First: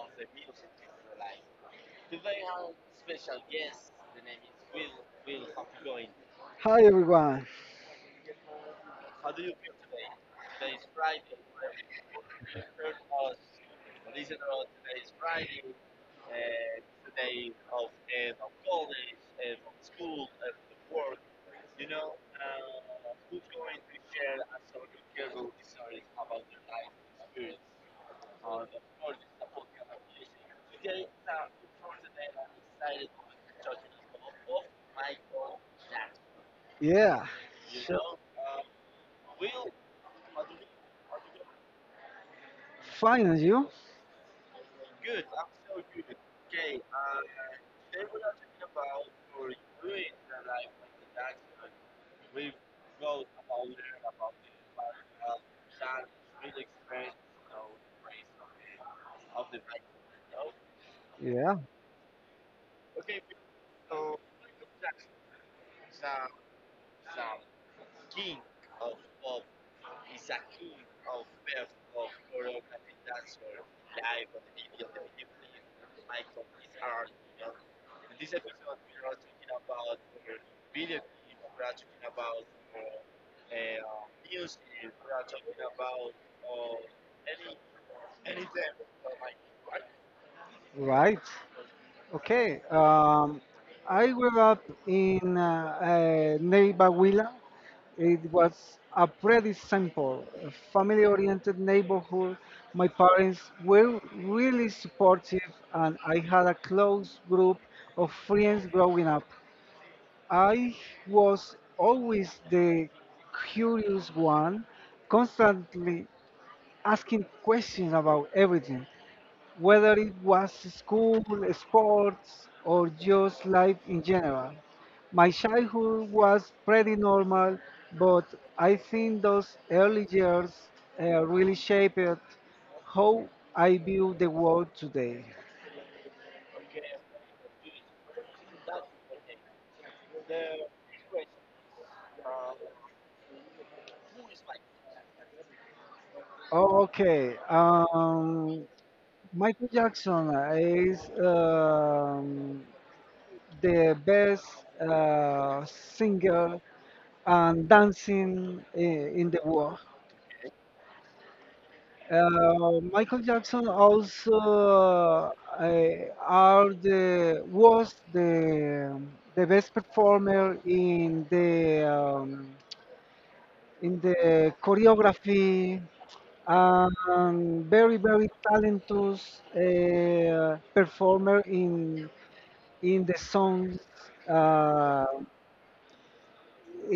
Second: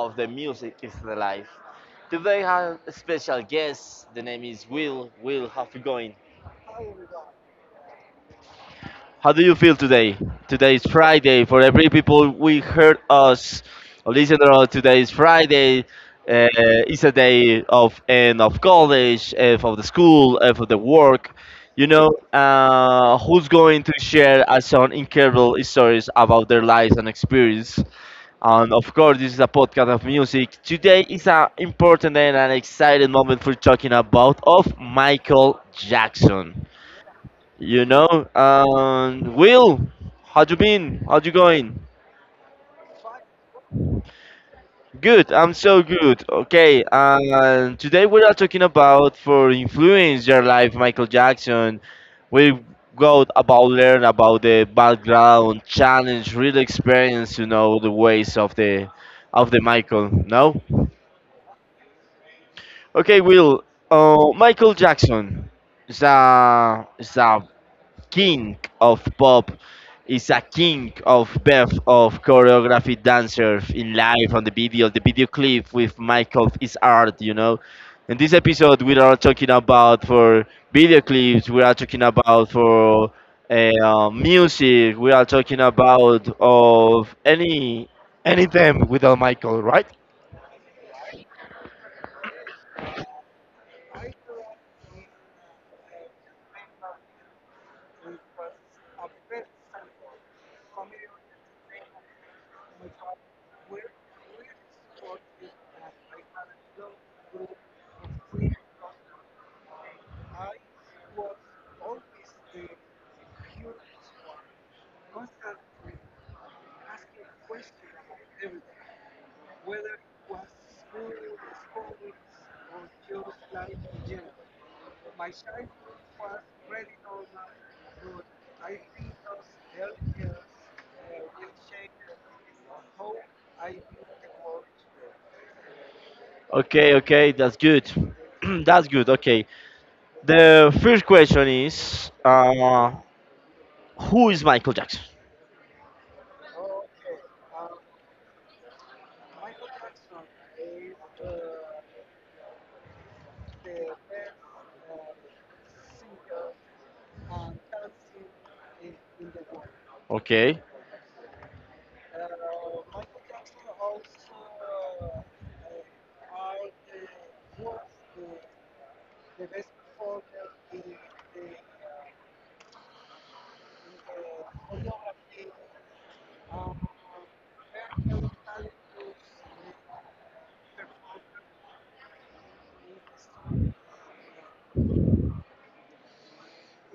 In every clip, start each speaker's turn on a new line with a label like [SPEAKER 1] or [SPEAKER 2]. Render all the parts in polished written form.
[SPEAKER 1] of the music is the life. Today I have a special guest. The name is Will. Will, how you going?
[SPEAKER 2] Hi everyone.
[SPEAKER 1] How do you feel today? Today is Friday. For every people we heard us, or listener, today is Friday. It's a day of end of college, of the school, of the work. You know, who's going to share us some incredible stories about their lives and experience? And of course, this is a podcast of music. Today is an important and an exciting moment for talking about of Michael Jackson.
[SPEAKER 2] Yeah. So
[SPEAKER 1] Will, how you been? How you going?
[SPEAKER 2] fine and you?
[SPEAKER 1] Good. I'm so good. Okay. And today we are talking about for influence your life, Michael Jackson. We go about learn about the background, challenge, real experience. You know the ways of the Michael. No.
[SPEAKER 2] Yeah.
[SPEAKER 1] Okay, Will. Michael Jackson is a king of pop. Is a king of birth of choreography dancer in life on the video. The video clip with Michael is art, you know. In this episode, we are talking about for video clips. We are talking about for music. We are talking about of anything without Michael, right?
[SPEAKER 2] Right. Okay. Um, I grew up in Neiva Huila. It was a pretty simple, family-oriented neighborhood. My parents were really supportive, and I had a close group of friends growing up. I was always the curious one, constantly asking questions about everything, whether it was school, sports, or just life in general. My childhood was pretty normal, but I think those early years really shaped how I view the world today.
[SPEAKER 1] Okay, okay, that's good. That's good. Okay. The first question is, who is Michael Jackson?
[SPEAKER 2] Okay, um, Michael Jackson is the best singer and Dancing in the War.
[SPEAKER 1] Okay,
[SPEAKER 2] Michael Jackson also eh, are the was the best performer in the choreography and very very talentless performer in the songs. Uh,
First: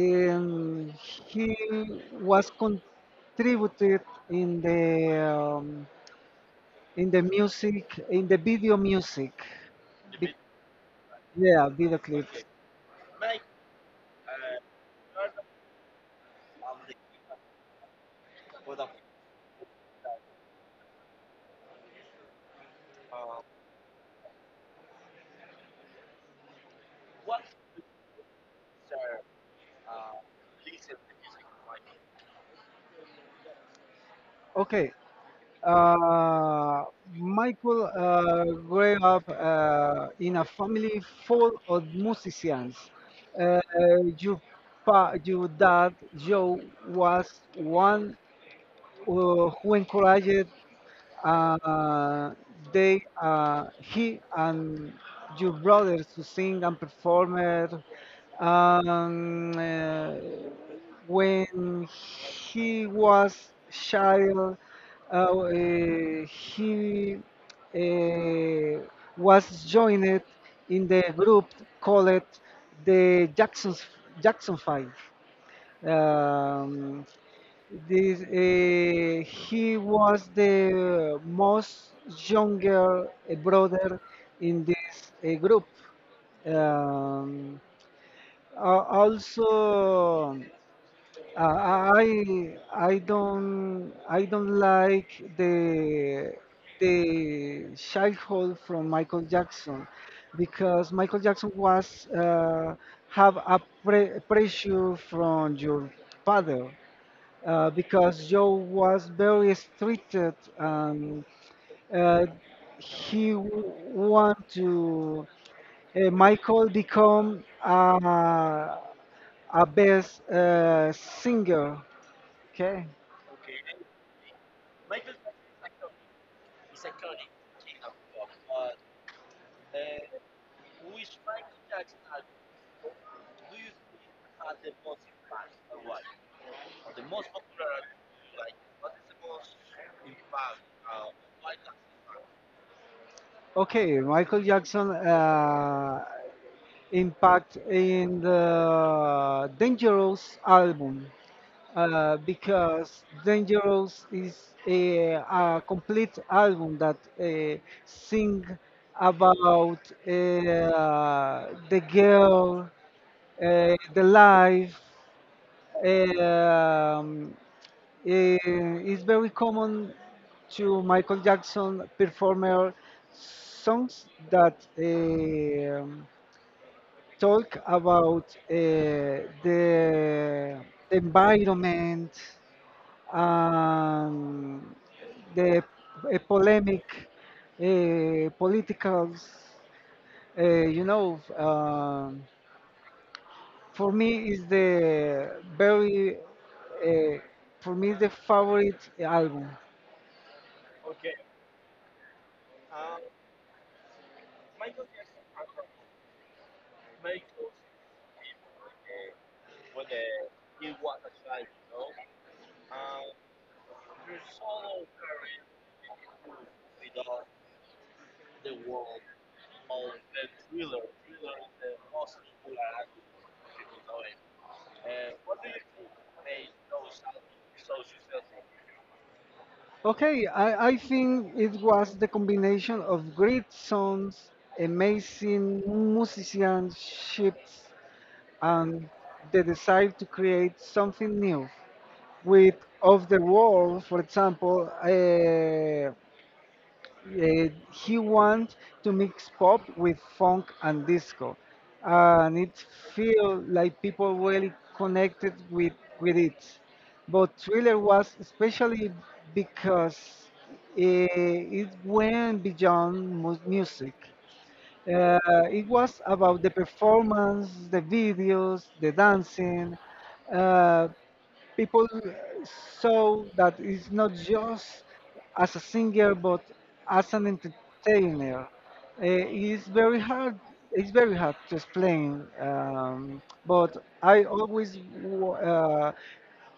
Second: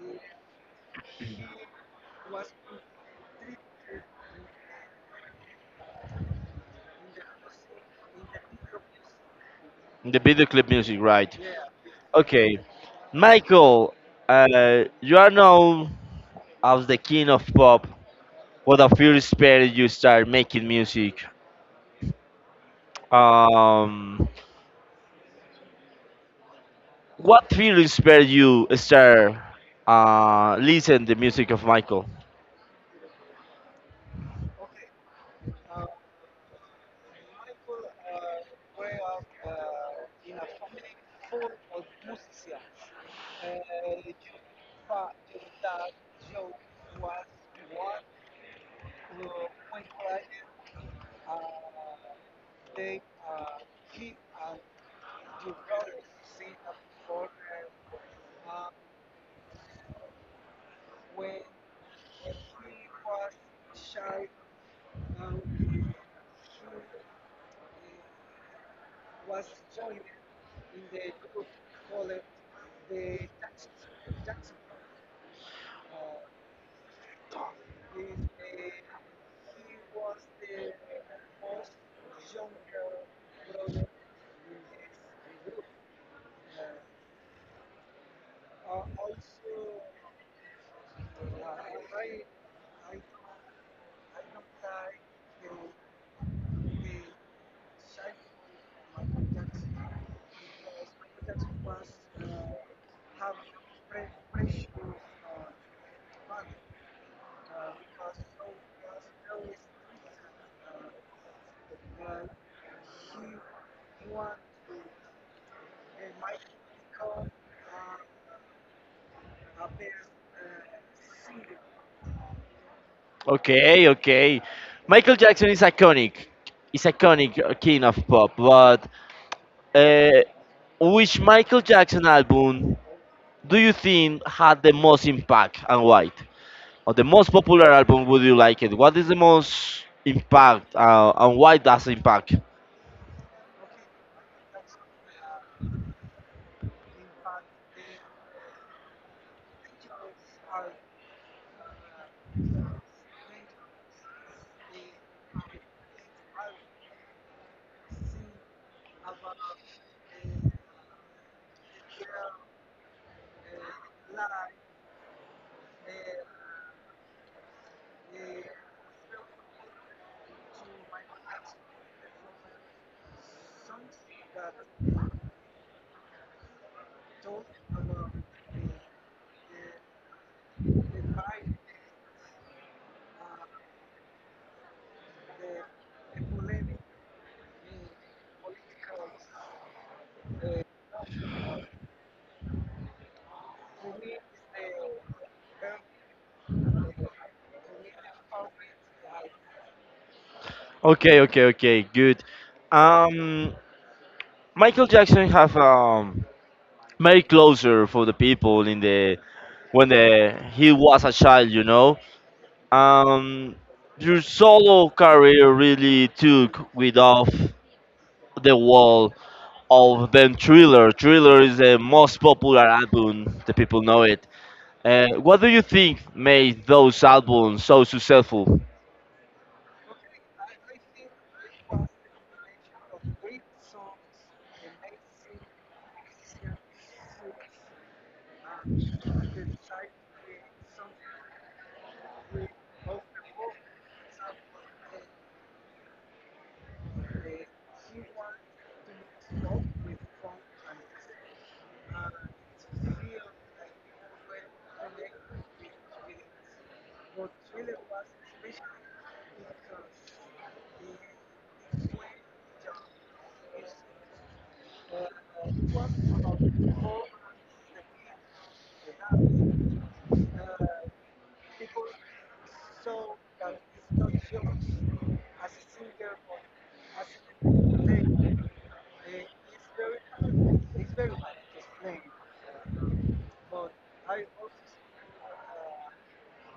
[SPEAKER 2] Um, he was contributed in the um, in the music in the video music.
[SPEAKER 1] the video clip music, right?
[SPEAKER 2] Yeah, video clip.
[SPEAKER 1] Okay, Michael, you are known as the king of pop. What a fear inspired you start making music. Um, what fear inspired you start listen the music of Michael?
[SPEAKER 2] Okay. Uh, Michael grew up in a family full of musicians. Uh, your, your dad, Joe, was one who encouraged uh, they he and your brothers to sing and perform it. Um, uh, when he was child, he uh, was joined in the group called the Jackson Five. Um, this he was the most younger brother in this group. Um, a- also, uh, I don't like the the childhood from Michael Jackson because Michael Jackson was have a pressure from your father because Joe was very restricted and uh, he want to Michael become a best singer. Okay,
[SPEAKER 1] Okay, okay. Michael Jackson is iconic. He's iconic king of pop, but Uh, which Michael Jackson album do you think had the most impact and why? Or the most popular album, would you like it? What is the most impact and why does impact?
[SPEAKER 2] okay. Michael Jackson impact in the Dangerous album because Dangerous is a complete album that sing about uh, the girl, the life. Um, it's very common to Michael Jackson performer songs that talk about the environment and the polemic politicals. You know, for me is the very for me the favorite album.
[SPEAKER 1] Okay, okay, okay, good. Um, Michael Jackson have made closer for the people in the when the he was a child, you know. Um, your solo career really took with off the wall of them Thriller. Thriller is the most popular album, the people know it. What do you think made those albums so successful?
[SPEAKER 2] Okay, I think it was the combination of great songs, amazing musicianship, and the desire to create something new with of the world for example he wants to mix pop with funk and disco and it feels like people really connected with it but thriller was especially because it went beyond music uh, it was about the performance, the videos, the dancing. Uh, people saw that it's not just as a singer, but as an entertainer. It's very hard. It's very hard to explain. But I always,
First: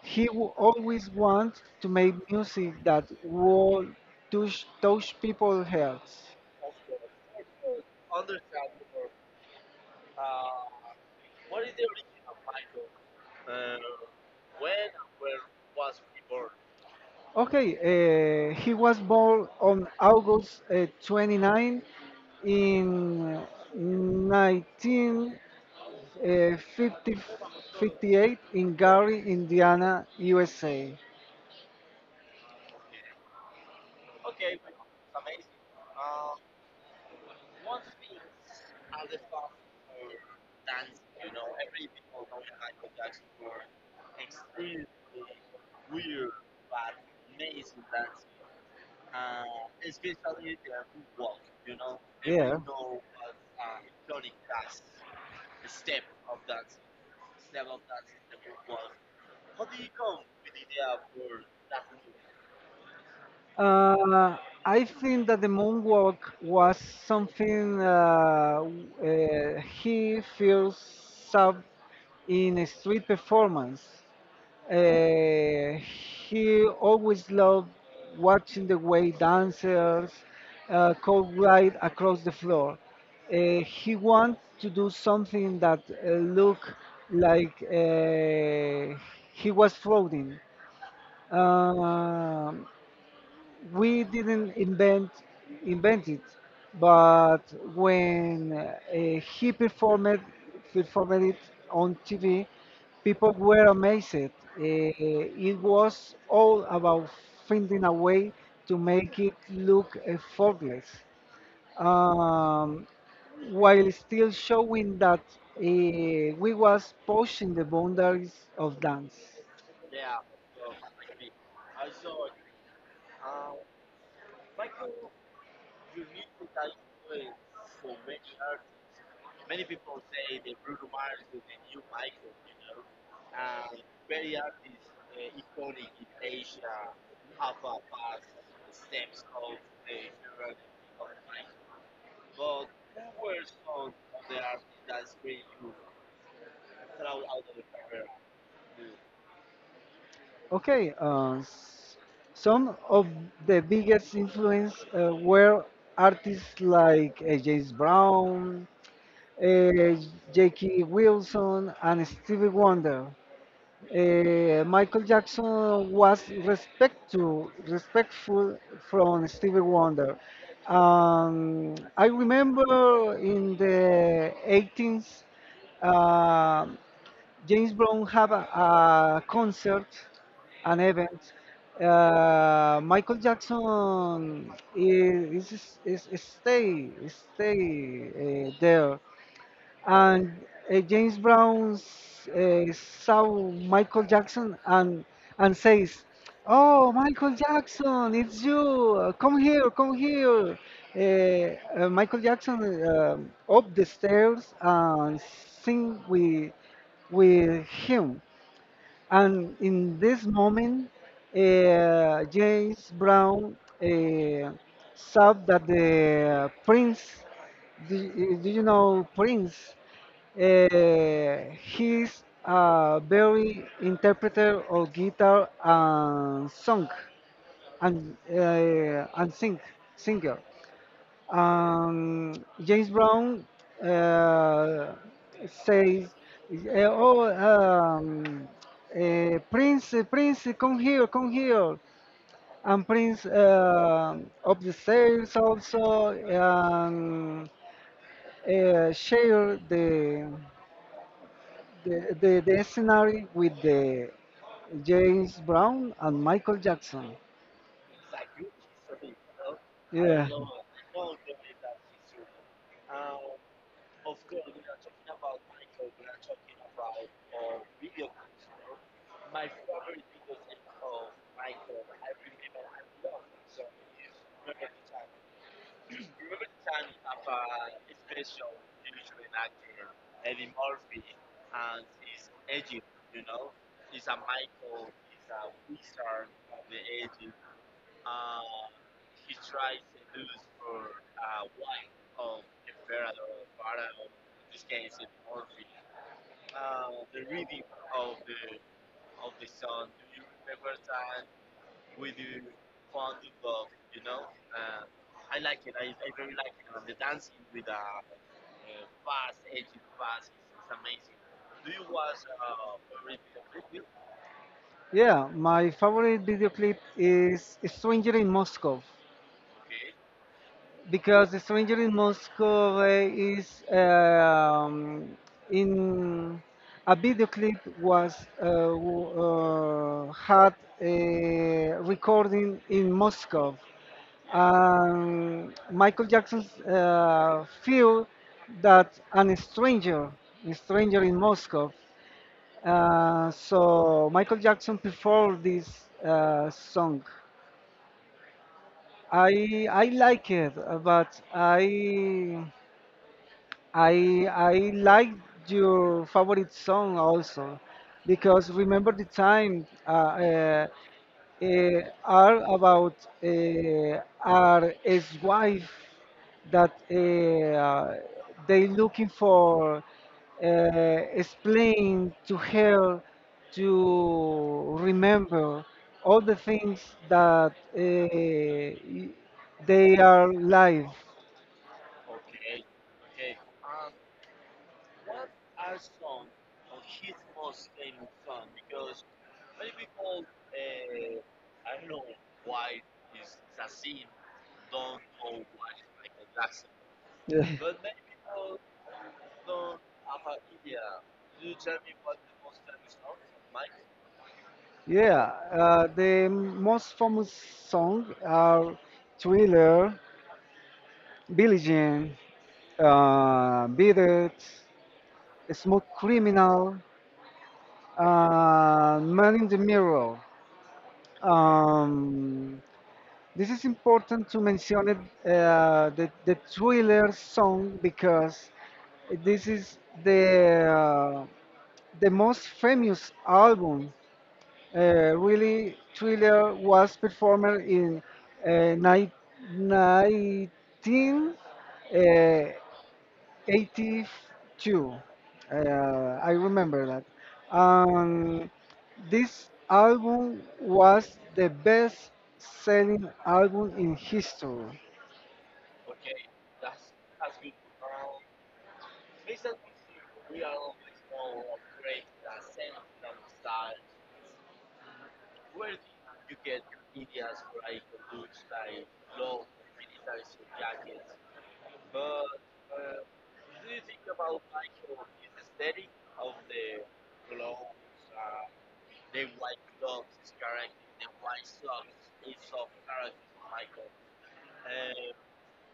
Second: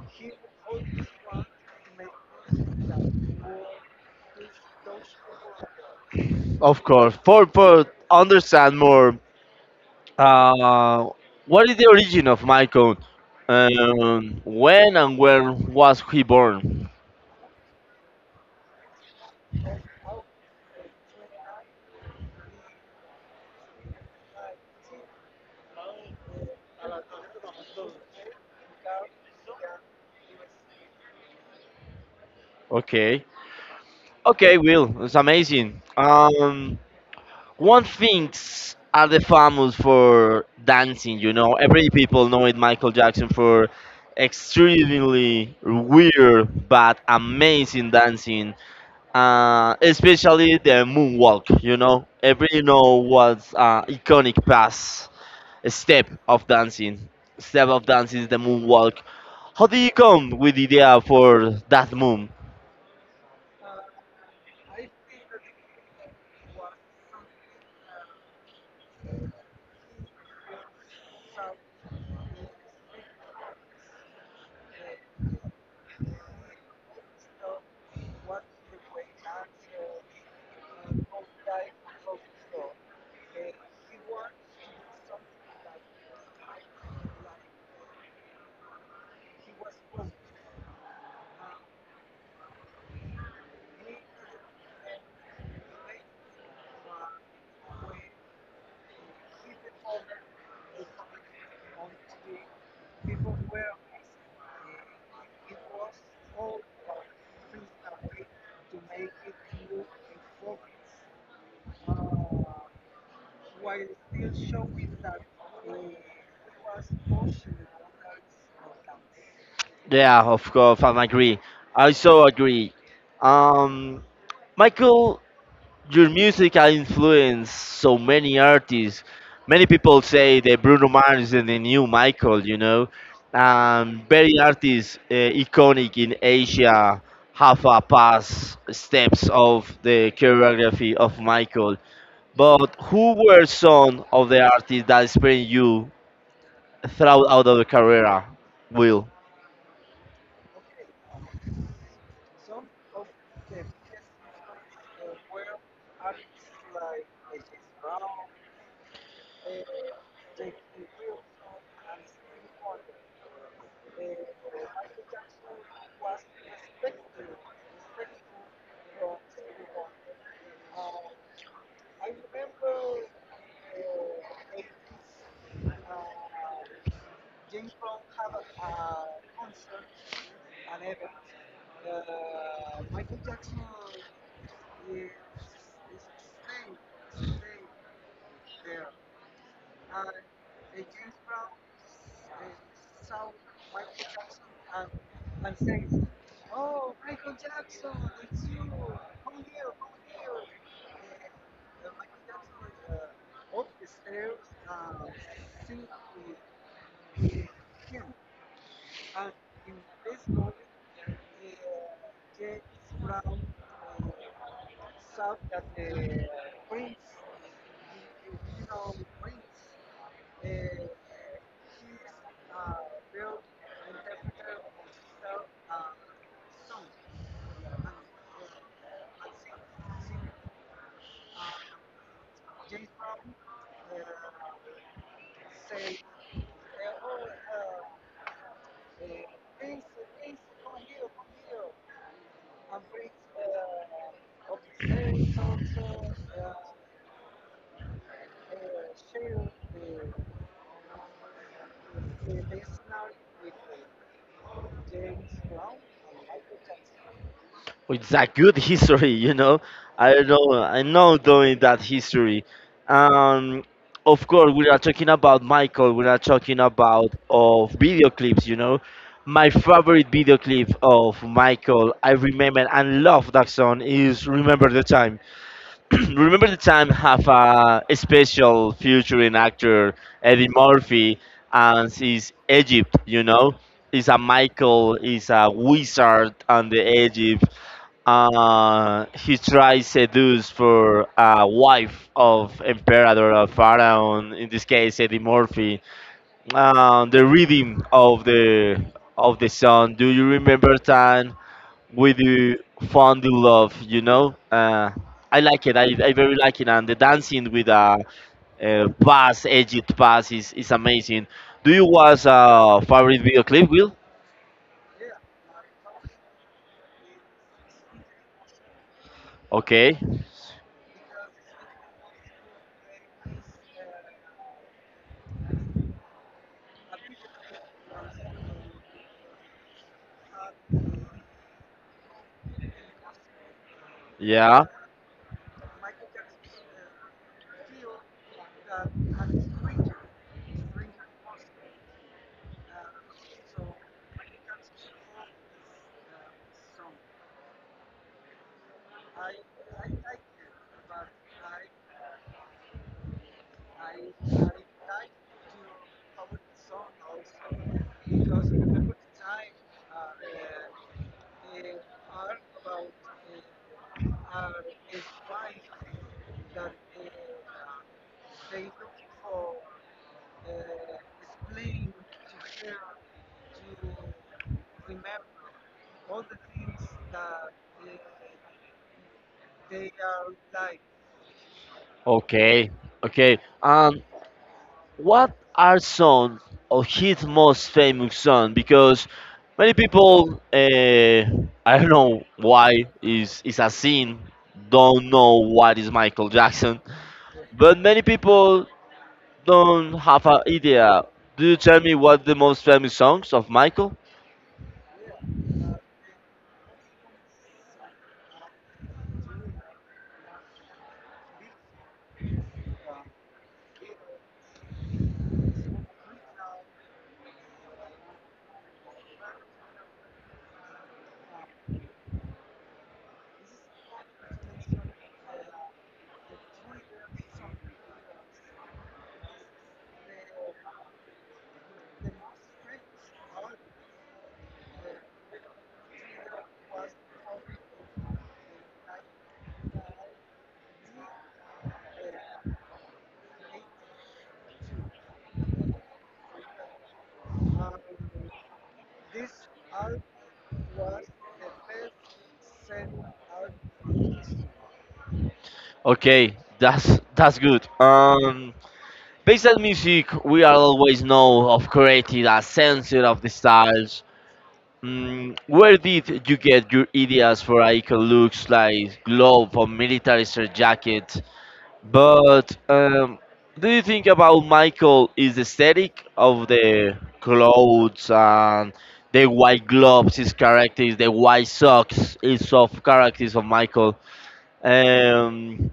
[SPEAKER 2] he always want to make music that will touch people's hearts.
[SPEAKER 1] Of course, for understand more, uh, what is the origin of Michael? When and where was he born?
[SPEAKER 2] Okay, he was born on August 29th in 1958 in Gary, Indiana, USA.
[SPEAKER 1] Okay, okay, Will, it's amazing. One things are the famous for dancing, you know. Every people know it Michael Jackson for extremely weird but amazing dancing. Especially the moonwalk, you know.
[SPEAKER 2] Yeah.
[SPEAKER 1] Every know what's iconic pass step of dancing. Step of dancing is the moonwalk. How do you come with the idea for that move?
[SPEAKER 2] Uh, I think that the moonwalk was something he feels up in a street performance. Uh, he always loved watching the way dancers could glide across the floor. He wanted to do something that looked like he was floating. Um we didn't invent it, but when he performed it on TV, people were amazed. It was all about finding a way to make it look effortless, um, while still showing that we was pushing the boundaries of dance.
[SPEAKER 1] Yeah, of course, I agree. I so agree. Um, Michael, your music has influenced so many artists. Many people say that Bruno Mars is the new Michael, you know. Very artists iconic in Asia have a past steps of the choreography of Michael. But who were some of the artists that inspired you throughout out of the career, Will?
[SPEAKER 2] Okay, some of the biggest influence were artists like James Brown, uh, J.K. Wilson, and Stevie Wonder. Michael Jackson was respectful from Stevie Wonder. I remember in the 18th James Brown have a concert, an event. Michael Jackson is stay stay there and James Brown saw Michael Jackson and says, "Oh, Michael Jackson, it's you! Come here, come here!" Michael Jackson up the stairs and sing with him. And in this moment, James Brown uh, saw that the Prince, do you know Prince? He's a very interpreter of guitar and song and and singer. Um, James Brown uh, says, "Oh, Prince, Prince, come here, come here." And Prince up the stairs also um, share the The scenario with the James Brown and Michael Jackson.
[SPEAKER 1] It's a good history, you know. I
[SPEAKER 2] Yeah.
[SPEAKER 1] know, I know doing that history. Um, of course, we are talking about Michael. We are talking about of video clips, you know. My favorite video clip of Michael, I remember and love that song is "Remember the Time." Remember the time have a special featuring actor Eddie Murphy and his Egypt, you know? Is a Michael, is a wizard on the Egypt. He tries seduce for a wife of emperor of pharaoh, in this case Eddie Murphy. The reading of the sun. Do you remember time we do fondly love, you know. I like it. I very like it, and the dancing with a, pass, edged pass is amazing. Do you watch favorite video clip, Will?
[SPEAKER 2] Yeah, my favorite video clip is Stranger in Moscow.
[SPEAKER 1] Okay,
[SPEAKER 2] Because the stranger in Moscow is in a video clip was had a recording in Moscow.
[SPEAKER 1] yeah,
[SPEAKER 2] Michael Jackson feel that an stranger, a stranger in Moscow. So Michael Jackson performed this song. I like it, but I like your favorite song also because remember the time are about our ex-wife that they looking for explain to her to remember all the things that they are live.
[SPEAKER 1] okay, okay. And what are some of his most famous songs? Because many people, I don't know why, is a sin. Don't know what is Michael Jackson,
[SPEAKER 2] Yeah.
[SPEAKER 1] but many people don't have an idea. Do you tell me what the most famous songs of Michael?
[SPEAKER 2] Yeah, the most famous song are Thriller, Billie Jean, Beat It, Smooth Criminal, Man in the Mirror. Um, this is important to mention it, the Thriller song because this is the, uh, the most famous album. Really, Thriller was performed in uh, ni- 1982. Uh, I remember that. Um, this album was the best selling album in history.
[SPEAKER 1] Okay, that's good. Based on music, we are always know of created a sense of the styles. Mm, where did you get your ideas for icon looks like glove or military shirt jacket? But do you think about Michael is the aesthetic of the clothes and the white gloves, his characters, the white socks, is of characters of Michael? Um,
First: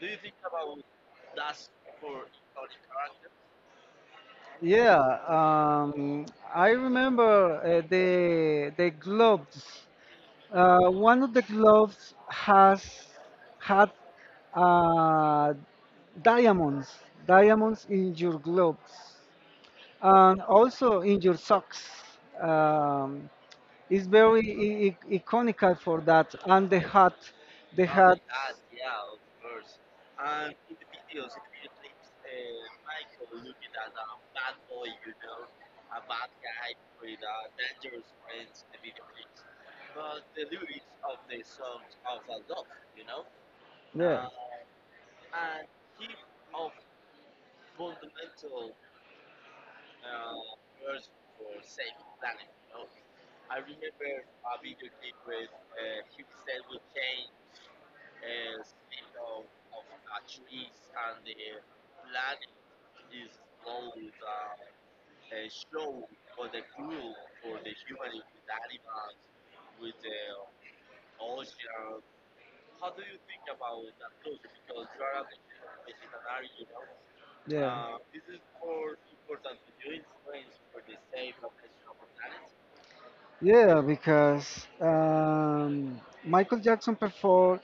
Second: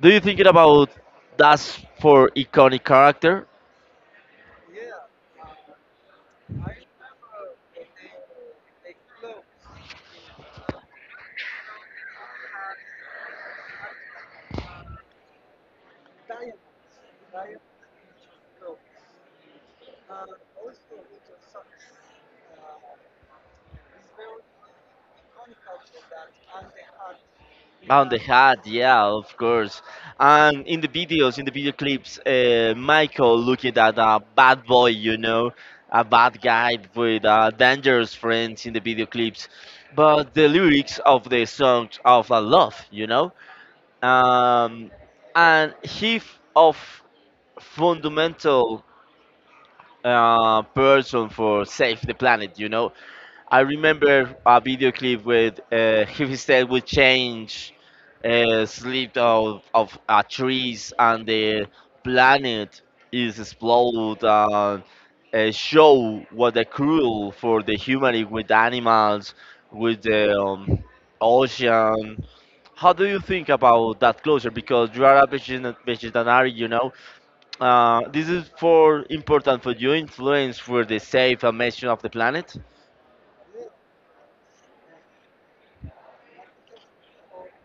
[SPEAKER 1] do you think it about that's for iconic character.
[SPEAKER 2] Yeah, um, I remember the Globes. One of the gloves has had uh, diamonds, diamonds in your gloves, and also in your socks. Um, it's very iconical for that, and the hat, the
[SPEAKER 1] On the
[SPEAKER 2] hat.
[SPEAKER 1] hat, yeah, of course. And in the videos, in the video clips, Michael looking at a bad boy, you know, a bad guy with dangerous friends in the video clips. But the lyrics of the songs of a love,
[SPEAKER 2] Yeah,
[SPEAKER 1] um, and he of fundamental person for save the planet, you know. I remember a video clip with his head would change, slip out of trees, and the planet is explode and show what the cruel for the humanity with animals, with the ocean. How do you think about that closure? Because you are a vegetarian, you know.
[SPEAKER 2] yeah.
[SPEAKER 1] This is for important for you influence for the safe and mission of the planet,
[SPEAKER 2] Yeah, because Michael Jackson performed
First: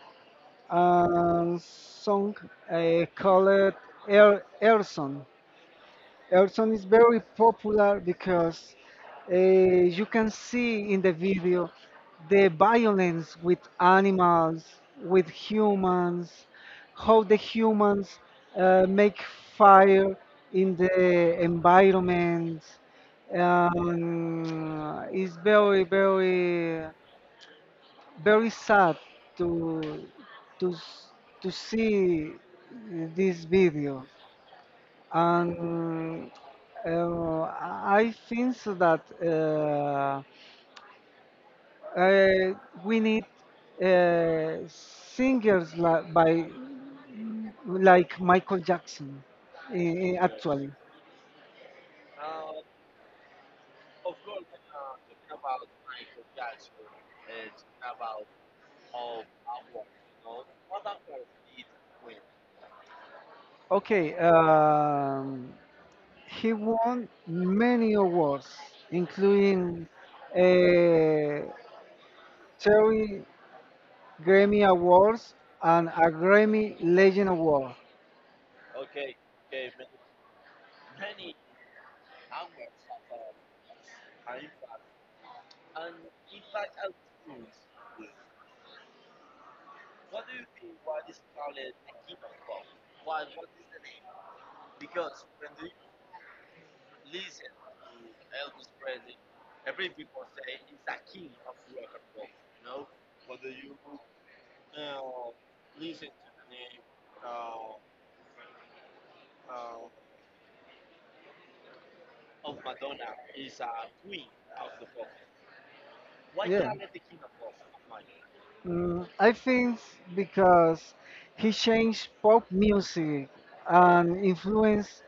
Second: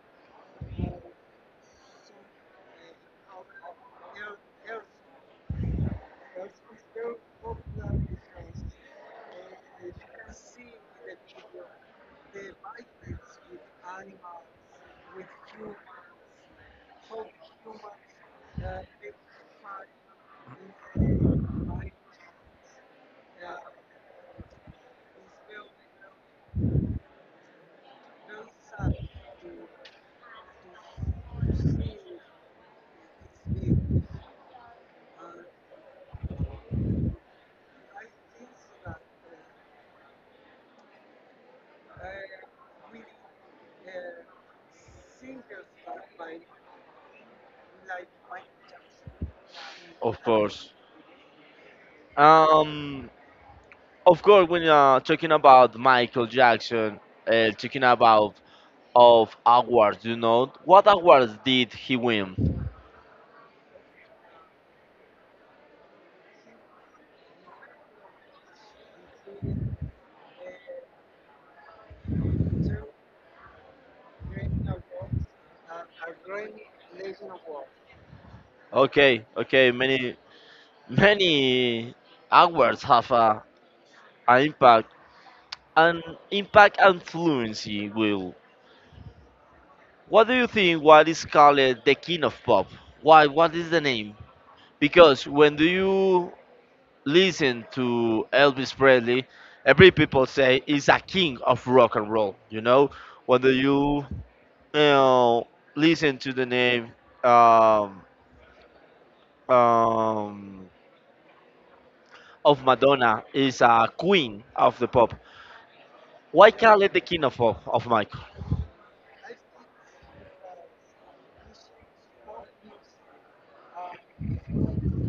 [SPEAKER 2] song called Erson. Erson is very popular because you can see in the video the violence with animals, with humans, how the humans make fire in the environment. It's very, very sad to to s- to see this video and I think so that uh, we need singers li- by like Michael Jackson
[SPEAKER 1] of
[SPEAKER 2] actually.
[SPEAKER 1] course. Um, of course, when talking about Michael Jackson, talking about of awards, you know, what awards did he win?
[SPEAKER 2] Okay, he won many awards including uh, Terry Grammy Awards and a Grammy Legend Award.
[SPEAKER 1] Okay, okay, many many awards have a, an impact, an impact and fluency. Will, what do you think? What is called the king of pop? Why? What is the name? Because when do you listen to Elvis Presley, every people say is a king of rock and roll. You know, whether you you know listen to the name um, um, of Madonna is a queen of the pop. Why
[SPEAKER 2] Yeah.
[SPEAKER 1] can't it the king of pop of Michael?
[SPEAKER 2] Mm, I think because he changed pop music and influenced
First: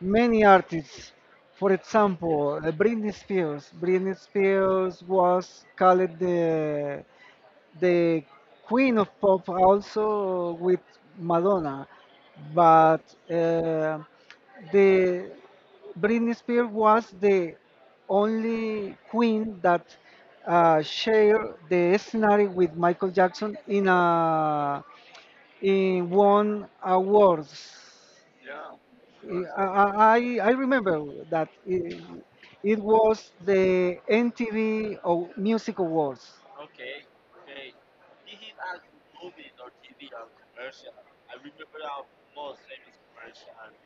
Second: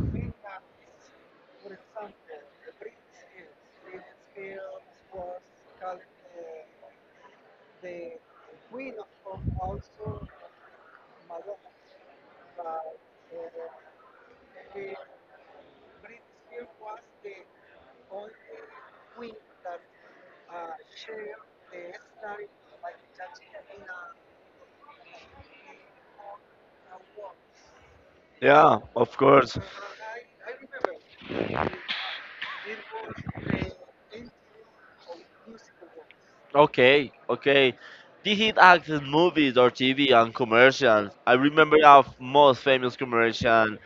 [SPEAKER 2] many artists. For example, Britney Spears. Britney Spears was called the queen of pop also with Madonna, but uh, the Britney Spears was the only queen that shared the scenario with Michael Jackson in a in one awards.
[SPEAKER 1] Yeah, of course.
[SPEAKER 2] I remember that it, it was the MTV Music Awards.
[SPEAKER 1] Okay, okay. Did he act in movies or TV and commercials. I remember a most famous commercial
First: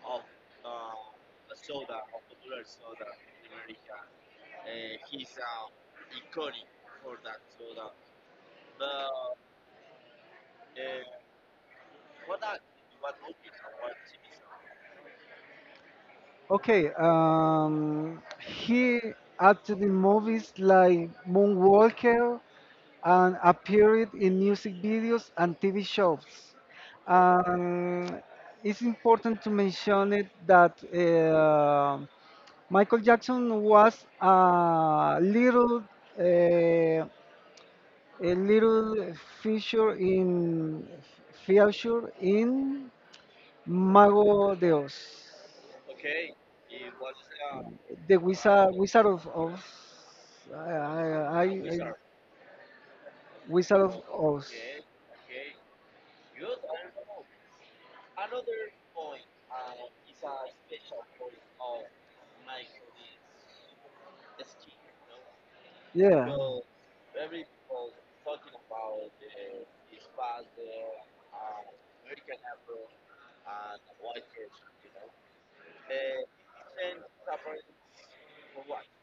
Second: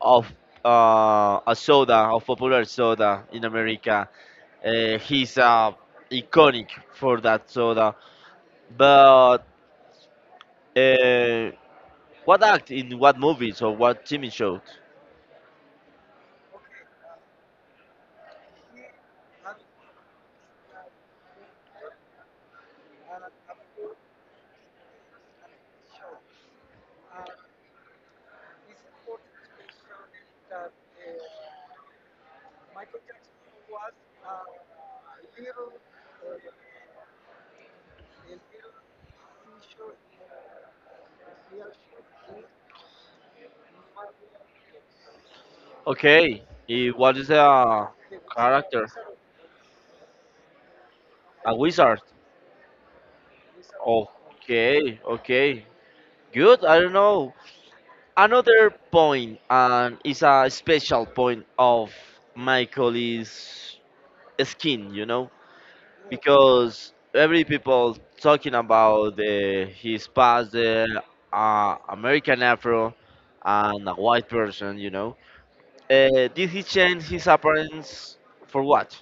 [SPEAKER 1] of a soda, of popular soda in America. He's iconic for that soda. But uh, what act in what movies or what TV shows?
[SPEAKER 2] Okay, he acted in movies like Moonwalker and appeared in music videos and TV shows. Um, it's important to mention it that Michael Jackson was uh, a little feature in feature in Mago de Oz.
[SPEAKER 1] Okay, what is the
[SPEAKER 2] The
[SPEAKER 1] character?
[SPEAKER 2] Wizard of I, I, I,
[SPEAKER 1] A
[SPEAKER 2] I-
[SPEAKER 1] wizard.
[SPEAKER 2] Wizard of Oz.
[SPEAKER 1] Okay, okay. Good, I don't know. Another point and it's a special point of Michael is skin, you know,
[SPEAKER 2] Yeah.
[SPEAKER 1] because every people talking about the, his past the American afro and a white person, you know. Did he change his appearance for what?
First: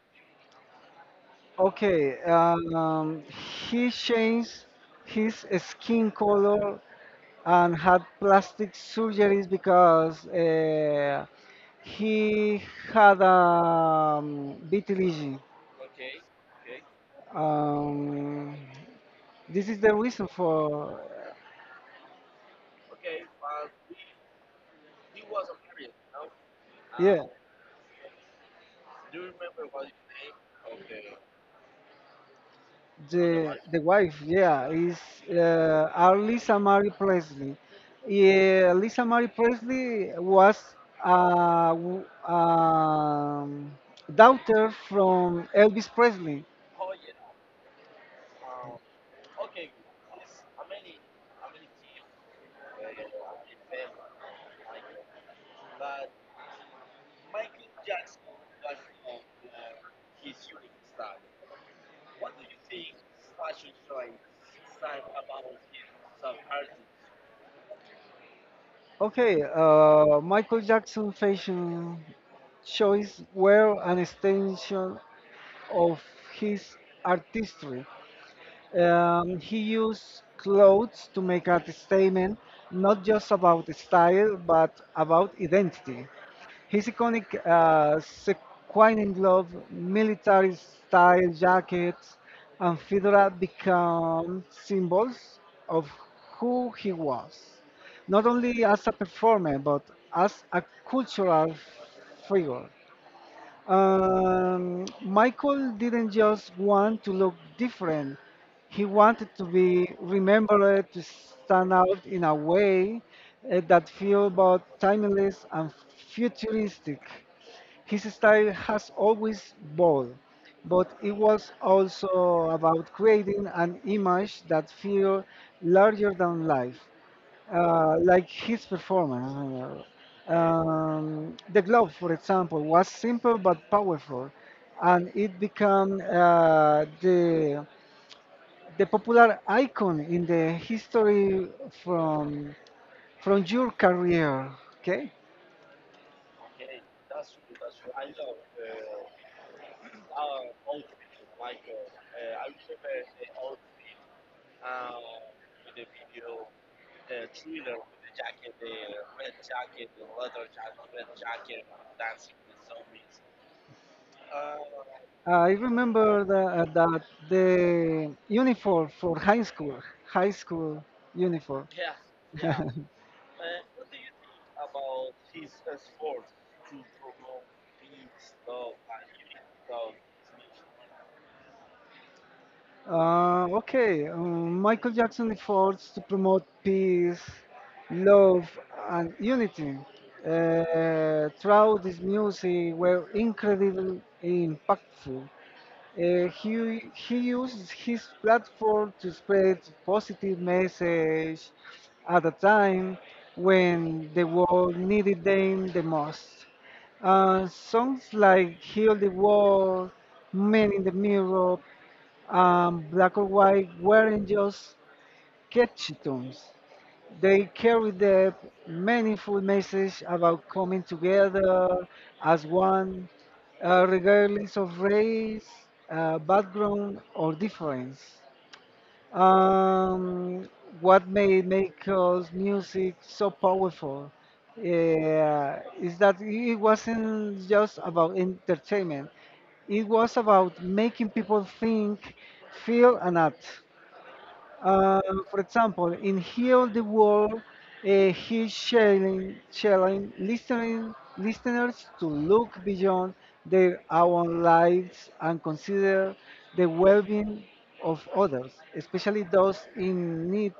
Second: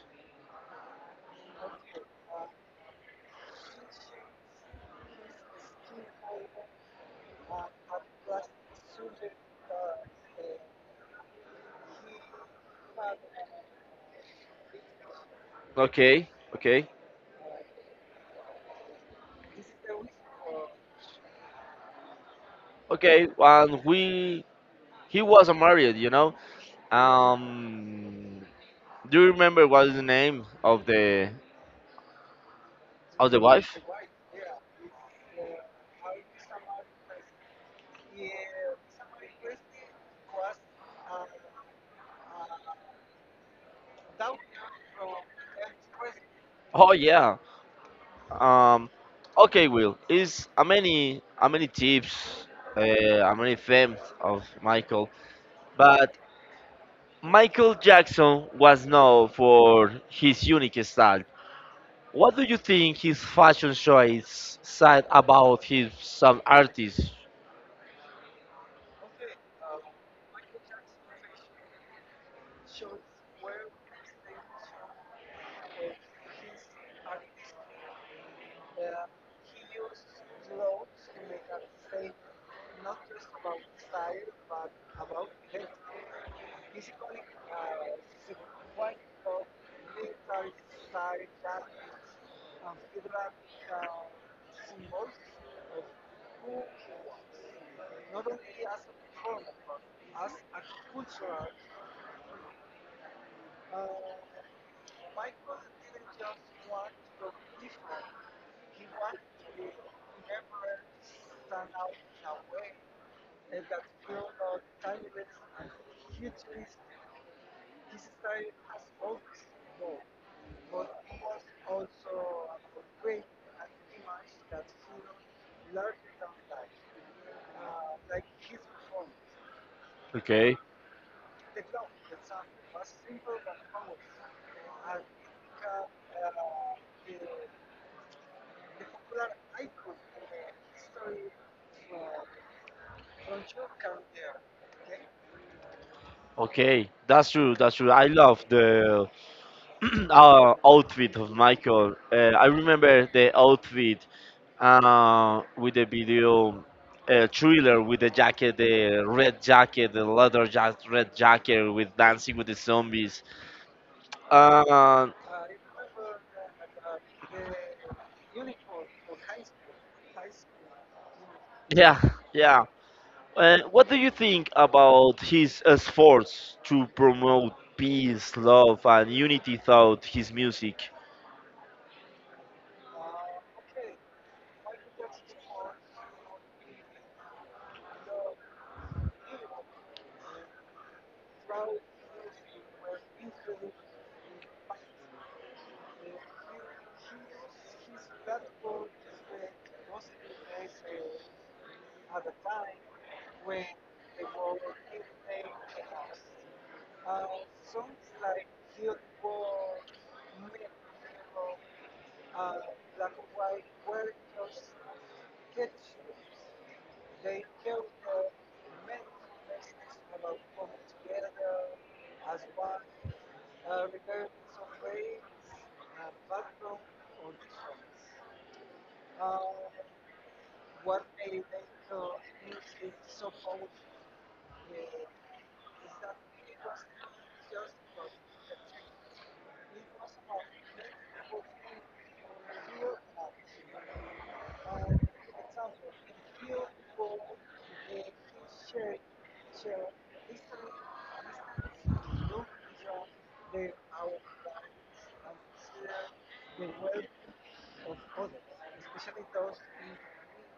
[SPEAKER 2] Okay. He changed his skin color and had plastic surgeries because he had vitiligo.
[SPEAKER 1] Okay, okay,
[SPEAKER 2] Um, this is the reason for,
[SPEAKER 1] okay, and we he was married, you know.
[SPEAKER 2] yeah.
[SPEAKER 1] um do you remember what is the name of the wife?
[SPEAKER 2] The wife, yeah, is are Lisa Marie Presley. Yeah, Lisa Marie Presley was a daughter from Elvis Presley.
[SPEAKER 1] Oh yeah. Um, okay, Will. Is a many tips, a many fans of Michael, but Michael Jackson was known for his unique style. What do you think his fashion choice said about his some artists?
[SPEAKER 2] Okay, Michael Jackson fashion choice were an extension of his artistry. He used clothes to make a statement not just about style but about identity. His iconic sequin glove, military style jackets, and fedora become symbols of who he was, not only as a performer but as a cultural figure. Michael didn't just want to look different. He wanted to be remembered, to stand out in a way that feels both timeless and futuristic. His style has always bold, but it was also about creating an image that feels larger than life like his performance.
[SPEAKER 1] Okay,
[SPEAKER 2] The glove, for example, was simple but powerful, and it became the popular icon in the history from from your career. Okay,
[SPEAKER 1] okay, that's true. That's true. I love the our outfit of Michael. I remember the outfit with the video thriller with the jacket, the red jacket, the leather jacket, red jacket with dancing with the zombies. Uh,
[SPEAKER 2] I remember that the uniform for high school uniform.
[SPEAKER 1] yeah, yeah. What do you think about his efforts to promote peace, love, and unity throughout his music?
[SPEAKER 2] Okay, Michael Jackson efforts to promote peace, love, and unity throughout his music were incredibly impactful. He used his platform to spread positive message at a time when the world needed them the most. Songs like Heal the World, Men in the Mirror, black or white weren't just catchy tunes. They carried the meaningful message about coming together as one, regardless of race, background, or difference. Um, what made Mako's music so powerful is that it wasn't just about entertainment. It was about making people think, feel, and act. Uh, for example, in Heal the World, he's challenging listeners to look beyond their own lives and consider the well being of others, especially those in need.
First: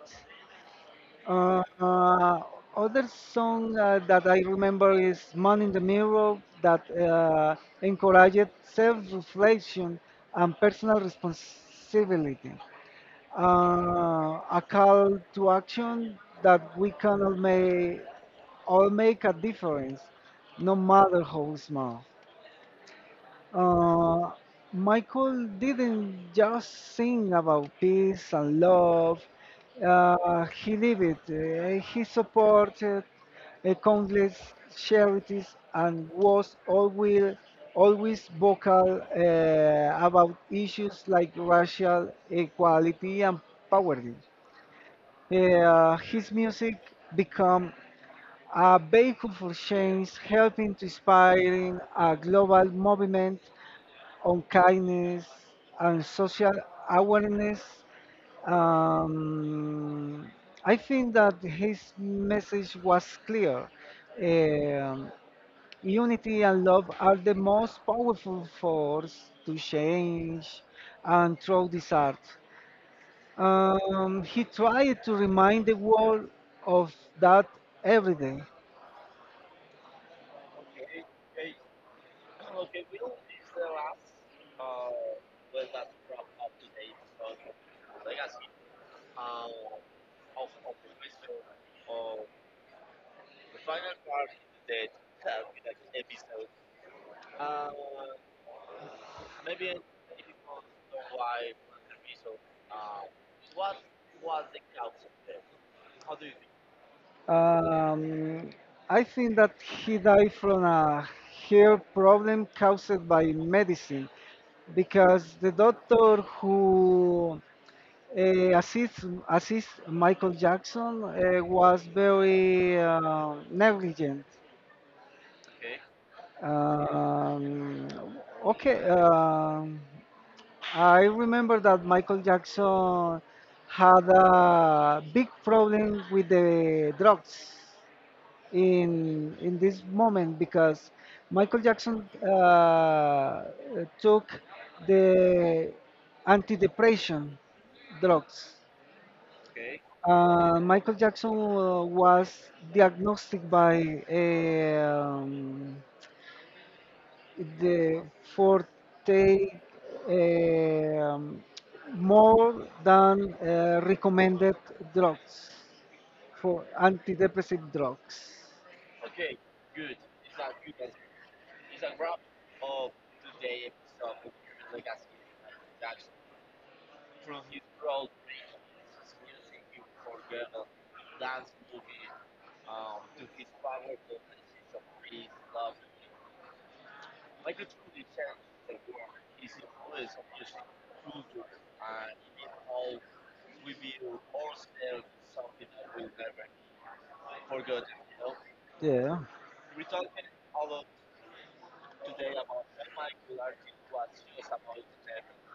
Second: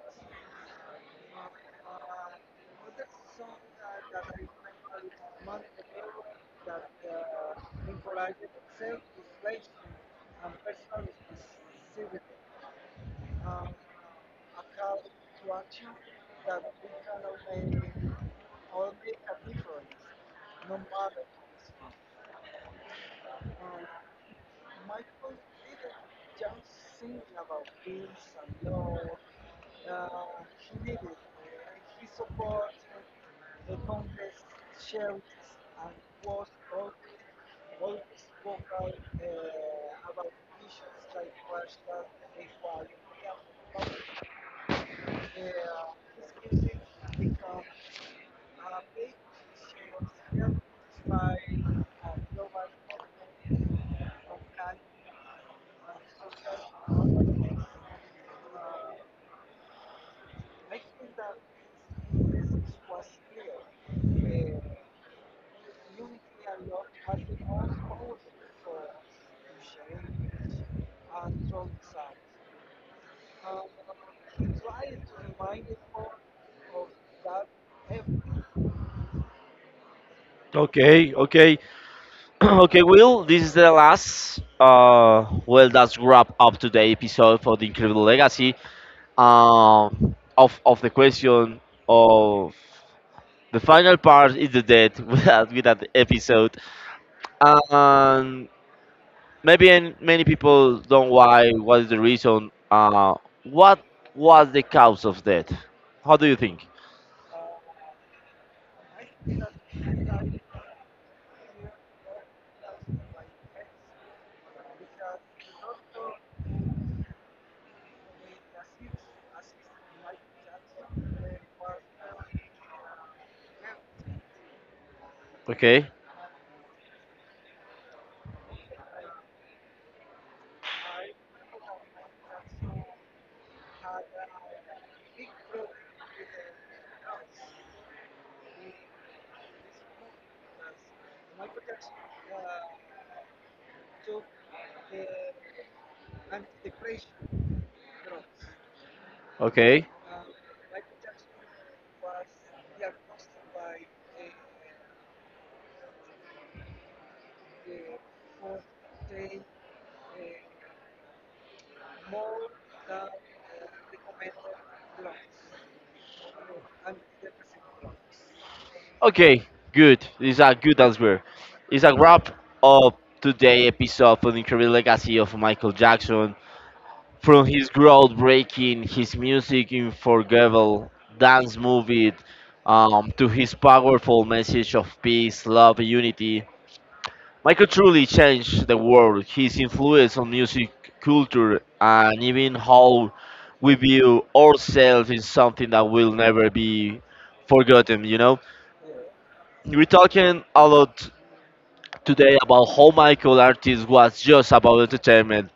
[SPEAKER 2] Uh, uh, other song that I remember is Man in the Mirror that encouraged self reflection and personal responsibility a call to action that we can all make a difference, no matter how small. Uh, Michael didn't just sing about peace and love, he lived it. He supported countless charities and was always vocal about issues like racial equality and poverty. Yeah, his music became a vehicle for change, helping to inspire a global movement on kindness and social awareness. Um, I think that his message was clear. Um, unity and love are the most powerful force to change and through this art. He tried to remind the world of that every day.
[SPEAKER 1] Okay, okay. Okay, Will, this is the last. Well, that's wrap up today' episode for the Incredible Legacy. Of the question of the final part is the death with that episode. And maybe many people don't why. What is the reason? What was the cause of death? How do you think?
[SPEAKER 2] Um, I think that he died from a hair problem caused by medicine because the doctor who uh, assists Michael Jackson was very negligent.
[SPEAKER 1] Okay,
[SPEAKER 2] Um, okay. Um, I remember that Michael Jackson had a big problem with the drugs in this moment because Michael Jackson uh, took the antidepressant drugs.
[SPEAKER 1] okay.
[SPEAKER 2] Michael Jackson was diagnosed by a the for take um, more than recommended drugs for antidepressant drugs.
[SPEAKER 1] Okay, good. It's a good answer. It's a wrap of today episode of the incredible legacy of Michael Jackson. From his groundbreaking, his music in forgettable dance movie, to his powerful message of peace, love, and unity. Michael truly changed the world. His influence on music, culture, and even how we view ourselves is something that will never be forgotten. You know,
[SPEAKER 2] Yeah.
[SPEAKER 1] we're talking a lot today about how Michael Artist was just about entertainment.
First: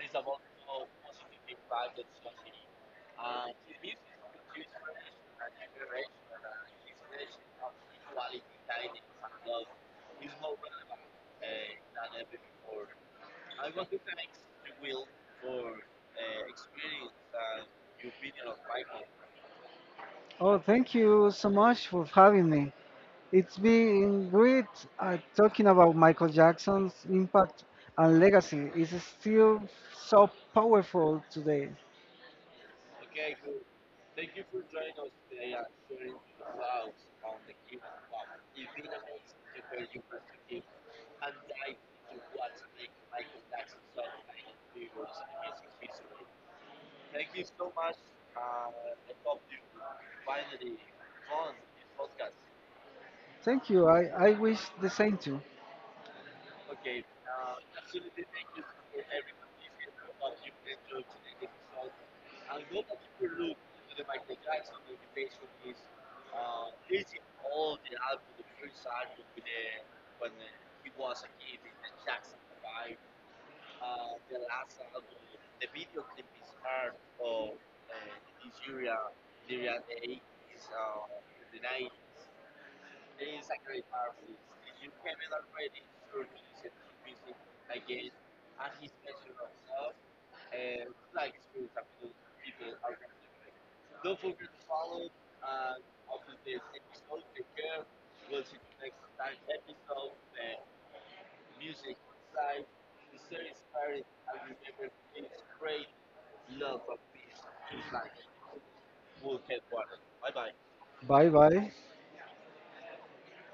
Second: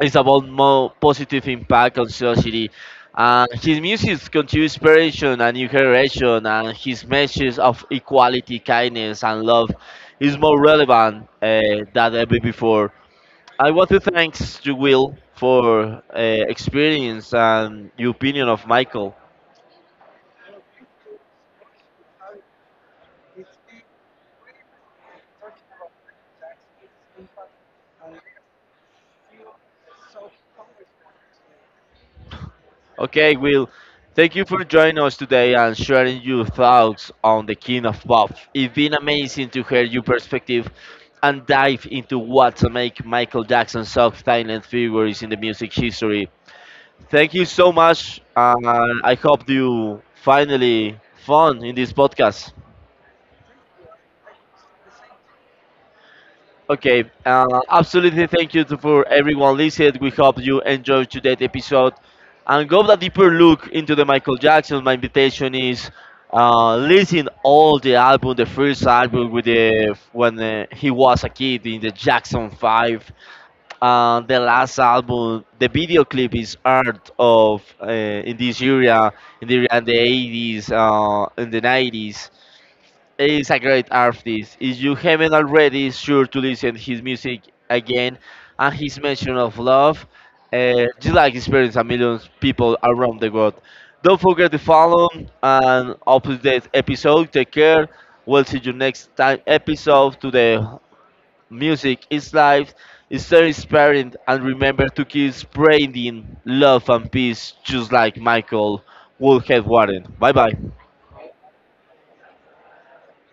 [SPEAKER 1] It's about more positive impact on society. And his music continues inspiration and new generation, and his message of equality, kindness, and love is more relevant than ever before. I want to thanks to Will for uh, experience and your opinion of Michael.
[SPEAKER 2] Oh, thank you so much for having me. It's been great talking about Michael Jackson's impact and legacy. It's still so powerful today.
[SPEAKER 1] Okay, Will, thank you for joining us today and sharing your thoughts on the King of Pop. It's been amazing to hear your perspective and dive into what to make Michael Jackson such silent figures in the music history. Thank you so much, and I hope you finally fun in this podcast.
[SPEAKER 2] Thank you. I wish the same to. You.
[SPEAKER 1] Okay, absolutely. Thank you to, for everyone listening. We hope you enjoyed today's episode and go a deeper look into the Michael Jackson. My invitation is listen all the album, the first album with the when he was a kid in the Jackson Five. The last album, the video clip is art of in this area in the 80s, in the 90s. He's a great artist. If you haven't already, sure to listen his music again and his mention of love. Just like experience a million people around the world. Don't forget to follow and upload this episode. Take care. We'll see you next time episode to the music is life. It's stay inspiring and remember to keep spreading love and peace just like Michael Woolhead Warren. Bye bye.
[SPEAKER 2] Bye bye.